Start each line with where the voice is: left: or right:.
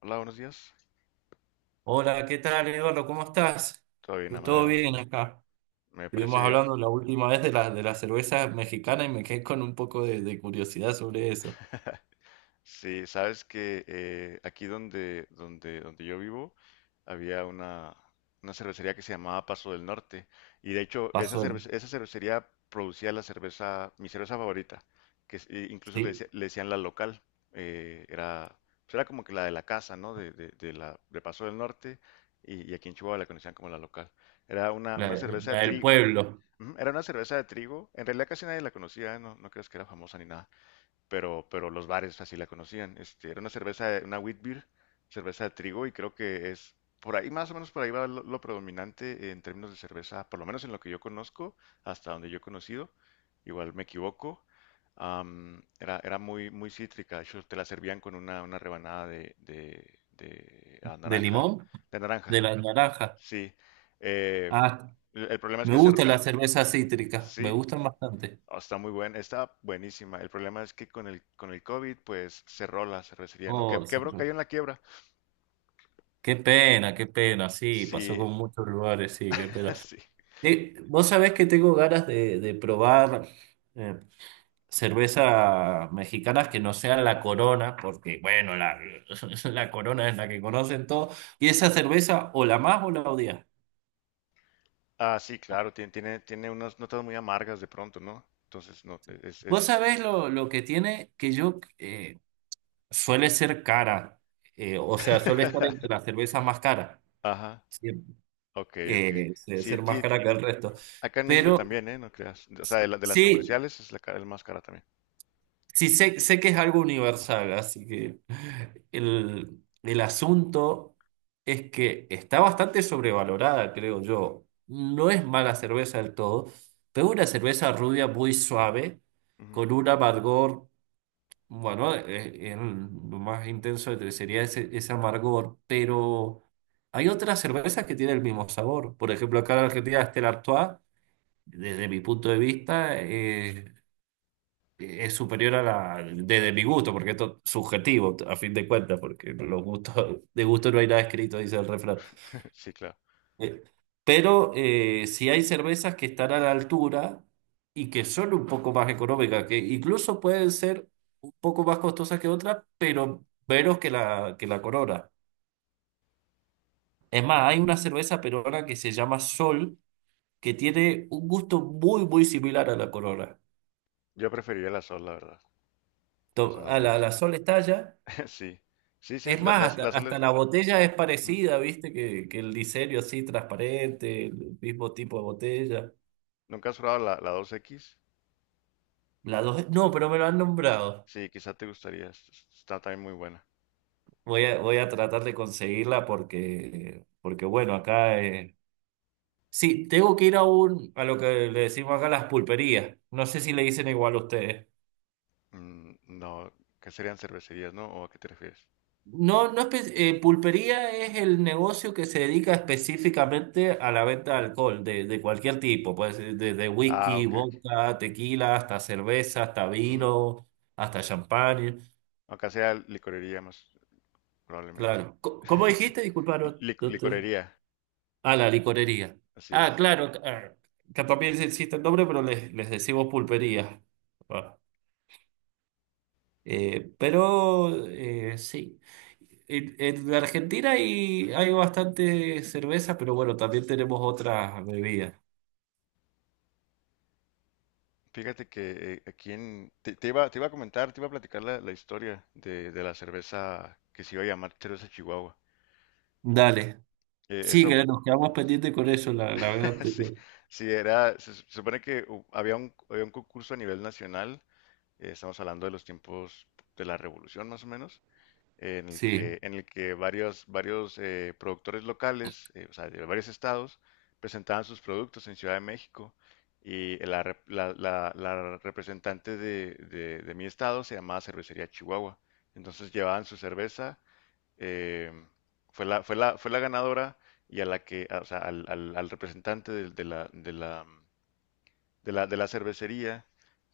left: Hola, buenos días.
right: Hola, ¿qué tal, Eduardo? ¿Cómo estás?
left: Todo bien,
right: Yo todo
left: Amadeo.
right: bien acá.
left: Me parece
right: Estuvimos
left: bien.
right: hablando la última vez de la cerveza mexicana y me quedé con un poco de curiosidad sobre eso.
left: Sí, sabes que aquí donde yo vivo había una cervecería que se llamaba Paso del Norte. Y de hecho,
right: Pasó,
left: esa cervecería producía la cerveza, mi cerveza favorita, e incluso
right: ¿sí?
left: le decían la local. Eh, era, pues era como que la de la casa, ¿no? De de Paso del Norte. Y aquí en Chihuahua la conocían como la local. Era
right: La,
left: una cerveza de
right: la del
left: trigo.
right: pueblo.
left: Ujú. Era una cerveza de trigo. En realidad casi nadie la conocía, no, no creas que era famosa ni nada. Pero los bares así la conocían. Este, era una cerveza, una wheat beer, cerveza de trigo, y creo que es por ahí, más o menos por ahí va lo predominante en términos de cerveza, por lo menos en lo que yo conozco, hasta donde yo he conocido. Igual me equivoco. Era muy cítrica. De hecho, te la servían con una rebanada de
right: ¿De
left: naranja.
right: limón?
left: De
right: De
left: naranja,
right: la naranja.
left: sí. Eh,
right: Ah,
left: el problema es
right: me
left: que se...
right: gusta la cerveza cítrica. Me
left: Sí.
right: gustan bastante.
left: Oh, está muy buena, está buenísima. El problema es que con con el COVID, pues cerró la cervecería, ¿no? Que,
right: Oh,
left: quebró,
right: son-
left: cayó en la quiebra.
right: Qué pena, qué pena. Sí, pasó
left: Sí,
right: con muchos lugares, sí, qué pena.
left: sí.
right: Vos sabés que tengo ganas de probar eh, cervezas mexicanas que no sean la Corona, porque bueno, la, la Corona es la que conocen todos, y esa cerveza o la más o la odias.
left: Ah, sí, claro, tiene unas notas muy amargas de pronto, ¿no? Entonces, no,
right: Vos
left: es...
right: sabés lo que tiene, que yo suele ser cara, o sea, suele estar entre las cervezas más caras,
left: Ajá,
right: siempre,
left: ok, ok. Sí,
right: ser más
left: sí,
right: cara que el resto.
left: acá en México
right: Pero
left: también, ¿eh? No creas. O sea, de las
right: sí,
left: comerciales es la más cara también.
right: sí, sé que es algo universal, así que el asunto es que está bastante sobrevalorada, creo yo. No es mala cerveza del todo, pero es una cerveza rubia muy suave,
left: Ujú.
right: con un amargor, bueno, lo más intenso sería ese amargor, pero hay otras cervezas que tienen el mismo sabor. Por ejemplo, acá en Argentina, está el Artois, desde mi punto de vista, es superior a la, desde mi gusto, porque esto es subjetivo, a fin de cuentas, porque los gustos, de gusto no hay nada escrito, dice el refrán.
left: Sí, claro.
right: Eh, si hay cervezas que están a la altura y que son un poco más económicas, que incluso pueden ser un poco más costosas que otras, pero menos que la Corona. Es más, hay una cerveza peruana que se llama Sol, que tiene un gusto muy, muy similar a la Corona.
left: Yo preferiría la sol, la verdad,
right: A
left: personalmente.
right: la Sol Estalla.
left: Sí, sí, sí,
right: Es más,
left: la sol
right: hasta
left: es...
right: la botella es
left: Ujú.
right: parecida, ¿viste? Que el diseño así transparente, el mismo tipo de botella.
left: ¿Nunca has probado la dos x?
right: La dos, no, pero me lo han nombrado.
left: Sí, quizá te gustaría, está también muy buena.
right: Voy a tratar de conseguirla porque, porque bueno, acá... sí, tengo que ir a un, a lo que le decimos acá las pulperías. No sé si le dicen igual a ustedes.
left: Mm, no, ¿qué serían cervecerías, no? ¿O a qué te refieres?
right: No, no espe- Pulpería es el negocio que se dedica específicamente a la venta de alcohol, de cualquier tipo, pues desde
left: Ah,
right: whisky,
left: ok, ok.
right: vodka, tequila, hasta cerveza, hasta
left: Ujú.
right: vino, hasta champán,
left: Acá sea licorería más probablemente.
right: claro. ¿Cómo
left: Sí,
right: dijiste? Disculpa, no, no te-
left: licorería,
right: Ah, la licorería.
left: así
right: Ah,
left: es.
right: claro, ah, que también existe el nombre, pero les decimos pulpería. Ah. Sí, en Argentina hay, hay bastante cerveza, pero bueno, también tenemos otras bebidas.
left: Fíjate que aquí en... Te iba a comentar, te iba a platicar la historia de la cerveza que se iba a llamar cerveza Chihuahua.
right: Dale. Sí,
left: Eso...
right: que nos quedamos pendientes con eso la, la vez
left: Sí,
right: anterior.
left: sí, era, se supone que había un concurso a nivel nacional, estamos hablando de los tiempos de la revolución más o menos,
right: Sí,
left: en el que varios productores locales, o sea, de varios estados, presentaban sus productos en Ciudad de México y la representante de mi estado se llamaba Cervecería Chihuahua, entonces llevaban su cerveza eh, fue la ganadora y a la que, o sea, al representante de la cervecería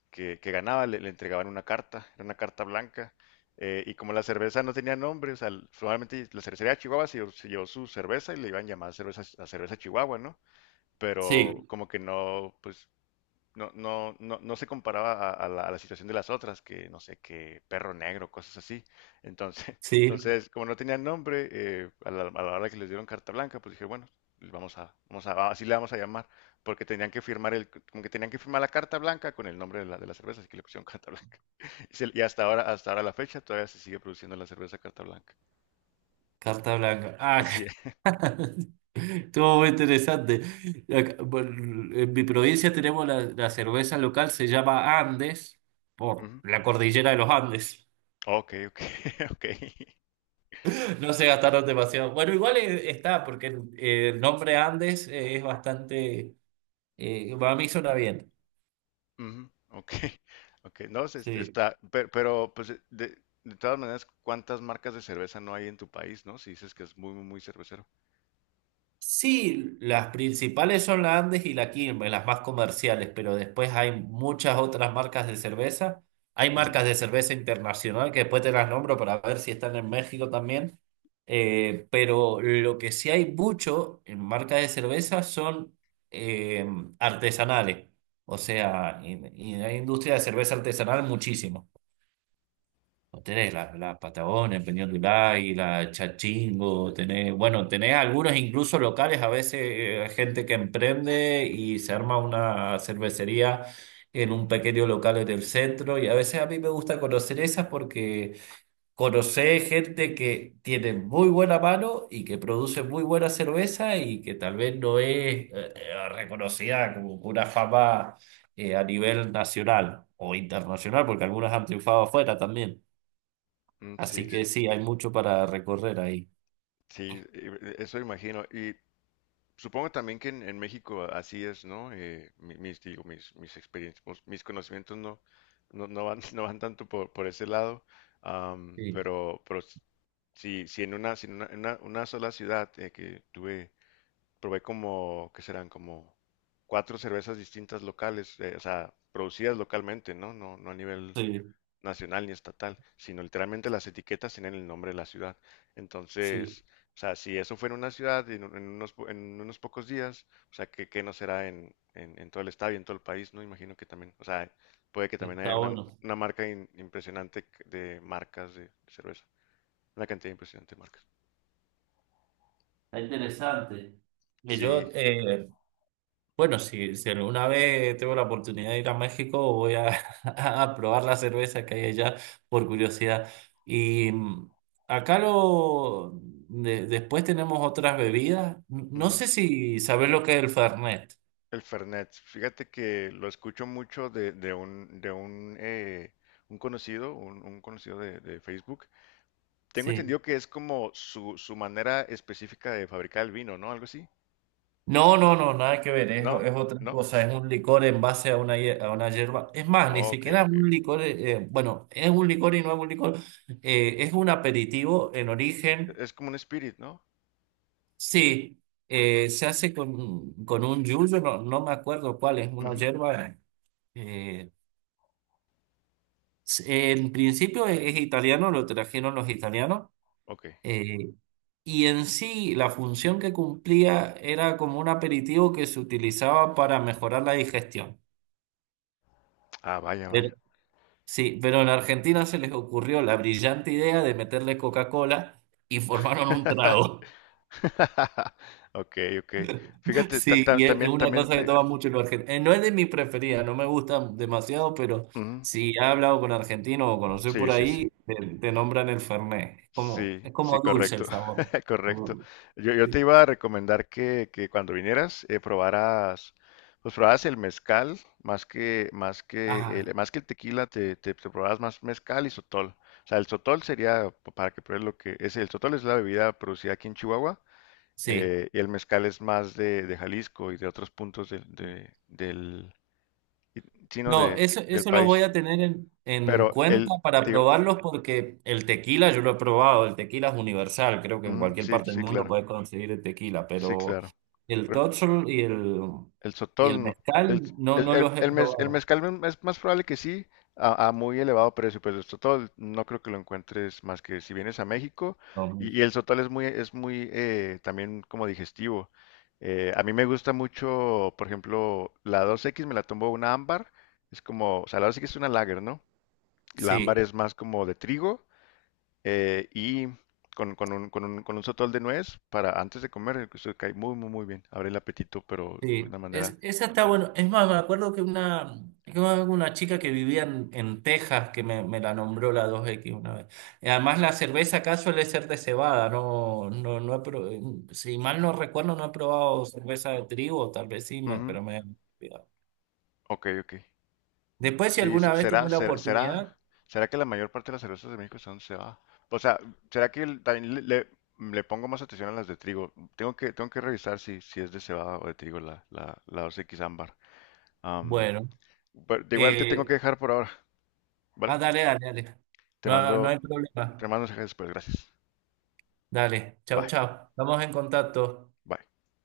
left: que ganaba le entregaban una carta, era una carta blanca. Eh, y como la cerveza no tenía nombre, o sea, probablemente la cervecería de Chihuahua se llevó su cerveza y le iban a llamar cerveza, a cerveza Chihuahua, ¿no? Pero
right: sí,
left: como que no, pues no, no, no, no se comparaba a a la situación de las otras, que no sé, que perro negro, cosas así. Entonces,
right: sí,
left: entonces como no tenían nombre, a a la hora que les dieron carta blanca, pues dije, bueno, así le vamos a llamar, porque tenían que firmar el, como que tenían que firmar la carta blanca con el nombre de de la cerveza, así que le pusieron carta blanca. Y, hasta ahora la fecha, todavía se sigue produciendo la cerveza carta blanca.
right: carta blanca. Ah,
left: Así es.
right: estuvo muy interesante. Acá, bueno, en mi provincia tenemos la cerveza local, se llama Andes, por
left: Ujú.
right: la cordillera de los Andes.
left: Ok, ok, ok.
right: No se gastaron demasiado. Bueno, igual está, porque el nombre Andes es bastante. A mí suena bien.
left: Ujú, ok, ok, no,
right: Sí.
left: pero, pues de todas maneras, ¿cuántas marcas de cerveza no hay en tu país, no? Si dices que es muy cervecero.
right: Sí, las principales son la Andes y la Quilmes, las más comerciales, pero después hay muchas otras marcas de cerveza. Hay
left: Ujú,
right: marcas de cerveza internacional que después te las nombro para ver si están en México también. Pero lo que sí hay mucho en marcas de cerveza son eh, artesanales. O sea, y hay industria de cerveza artesanal muchísimo. O tenés la Patagonia, el Peñón del Águila, Chachingo, tenés, bueno, tenés algunos incluso locales, a veces gente que emprende y se arma una cervecería en un pequeño local en el centro y a veces a mí me gusta conocer esas porque conocés gente que tiene muy buena mano y que produce muy buena cerveza y que tal vez no es reconocida como con una fama a nivel nacional o internacional porque algunas han triunfado afuera también.
left: mm, sí,
right: Así que sí, hay mucho para recorrer ahí.
left: sí, eso imagino. Y supongo también que en México así es, ¿no? Mis experiencias, pues, mis conocimientos no, no van, no van tanto por ese lado, am,
right: Sí,
left: pero, si, una sola ciudad que tuve probé como, ¿qué serán? Como cuatro cervezas distintas locales, o sea, producidas localmente, ¿no? No, no a nivel
right: sí,
left: nacional ni estatal, sino literalmente las etiquetas tienen el nombre de la ciudad.
right: sí,
left: Entonces, o sea, si eso fuera en una ciudad en, en unos pocos días, o sea, ¿qué, qué no será en, en todo el estado y en todo el país, ¿no? Imagino que también, o sea, puede que también
right: está
left: haya
right: bueno,
left: una marca impresionante de marcas de cerveza, una cantidad impresionante de marcas.
right: está interesante. Y
left: Sí,
right: yo, eh, bueno, si, si alguna vez tengo la oportunidad de ir a México, voy a, a probar la cerveza que hay allá por curiosidad. Y mm, Acá lo, después tenemos otras bebidas. No sé si sabes lo que es el Fernet.
left: el Fernet, fíjate que lo escucho mucho de, un conocido, un conocido de Facebook. Tengo
right: Sí.
left: entendido que es como su manera específica de fabricar el vino, ¿no? Algo así.
right: No, no, no, nada que ver,
left: ¿No?
right: es otra
left: ¿No?
right: cosa, es un licor en base a una, a una hierba. Es más, ni
left: Oh, ok,
right: siquiera es
left: ok, ok.
right: un licor, bueno, es un licor y no es un licor, es un aperitivo en origen,
left: Es como un spirit, ¿no?
right: sí, se hace con un yuyo, no, no me acuerdo cuál, es una
left: Ujú,
right: hierba. eh, s- en principio es italiano, lo trajeron los italianos,
left: ok.
right: eh, y en sí la función que cumplía era como un aperitivo que se utilizaba para mejorar la digestión.
left: Ah, vaya, vaya.
right: Sí, pero en Argentina se les ocurrió la brillante idea de meterle Coca-Cola y formaron un trago.
left: Ok, ok. Fíjate,
right: Sí, y es una
left: también
right: cosa que
left: te...
right: toma mucho los argentinos. No es de mi preferida, no me gusta demasiado, pero
left: Ujú,
right: si he hablado con argentinos o conocí
left: sí,
right: por
left: sí, sí.
right: ahí, te nombran el Fernet.
left: Sí,
right: Es
left: sí,
right: como dulce
left: correcto,
right: el sabor. ¿No? Como
left: correcto.
right: dulce.
left: Yo te
right: Sí.
left: iba a recomendar que cuando vinieras probaras, pues probaras el mezcal
right: Ah,
left: más que el tequila, te probaras más mezcal y sotol. O sea, el sotol sería p- para que pruebes lo que es el sotol, es la bebida producida aquí en Chihuahua
right: sí.
left: y el mezcal es más de Jalisco y de otros puntos del sino
right: No,
left: de
right: eso,
left: del
right: eso lo voy
left: país.
right: a tener en
left: Pero
right: cuenta
left: el
right: para
left: tío,
right: probarlos porque el tequila yo lo he probado, el tequila es universal, creo que en cualquier
left: sí,
right: parte del
left: sí,
right: mundo
left: claro,
right: puedes conseguir el tequila,
left: sí,
right: pero
left: claro.
right: el totxol
left: El
right: y el
left: sotol, no, el,
right: mezcal no, no los he
left: el
right: probado.
left: mezcal mm, es más probable que sí, a muy elevado precio, pero el sotol no creo que lo encuentres más que si vienes a México.
right: No,
left: Y el sotol es muy también como digestivo. A mí me gusta mucho, por ejemplo, la dos x me la tomó una ámbar. Es como, o sea, la dos x es una lager, ¿no? La ámbar
right: sí.
left: es más como de trigo y con un sotol de nuez para antes de comer, eso cae muy bien. Abre el apetito, pero de
right: Sí,
left: una manera.
right: es, esa está bueno. Es más, me acuerdo que una, que una chica que vivía en Texas que me la nombró la dos x una vez. Y además la cerveza acá suele ser de cebada, no, no, si mal no recuerdo, no he probado cerveza de trigo, tal vez sí, me,
left: Ujú.
right: pero me he olvidado.
left: Ok, ok.
right: Después, si
left: Sí,
right: alguna vez tenés la oportunidad,
left: será que la mayor parte de las cervezas de México son se va. O sea, será que también le pongo más atención a las de trigo. Tengo que revisar si, si es de cebada o de trigo la Dos x ámbar. Am,
right: bueno.
left: pero de igual te tengo que
right: Eh,
left: dejar por ahora, ¿vale?
right: Dale, dale, dale.
left: Te
right: No, no
left: mando,
right: hay
left: te
right: problema.
left: mando mensajes después, gracias.
right: Dale, chao,
left: Bye,
right: chao. Estamos en contacto.
left: bye.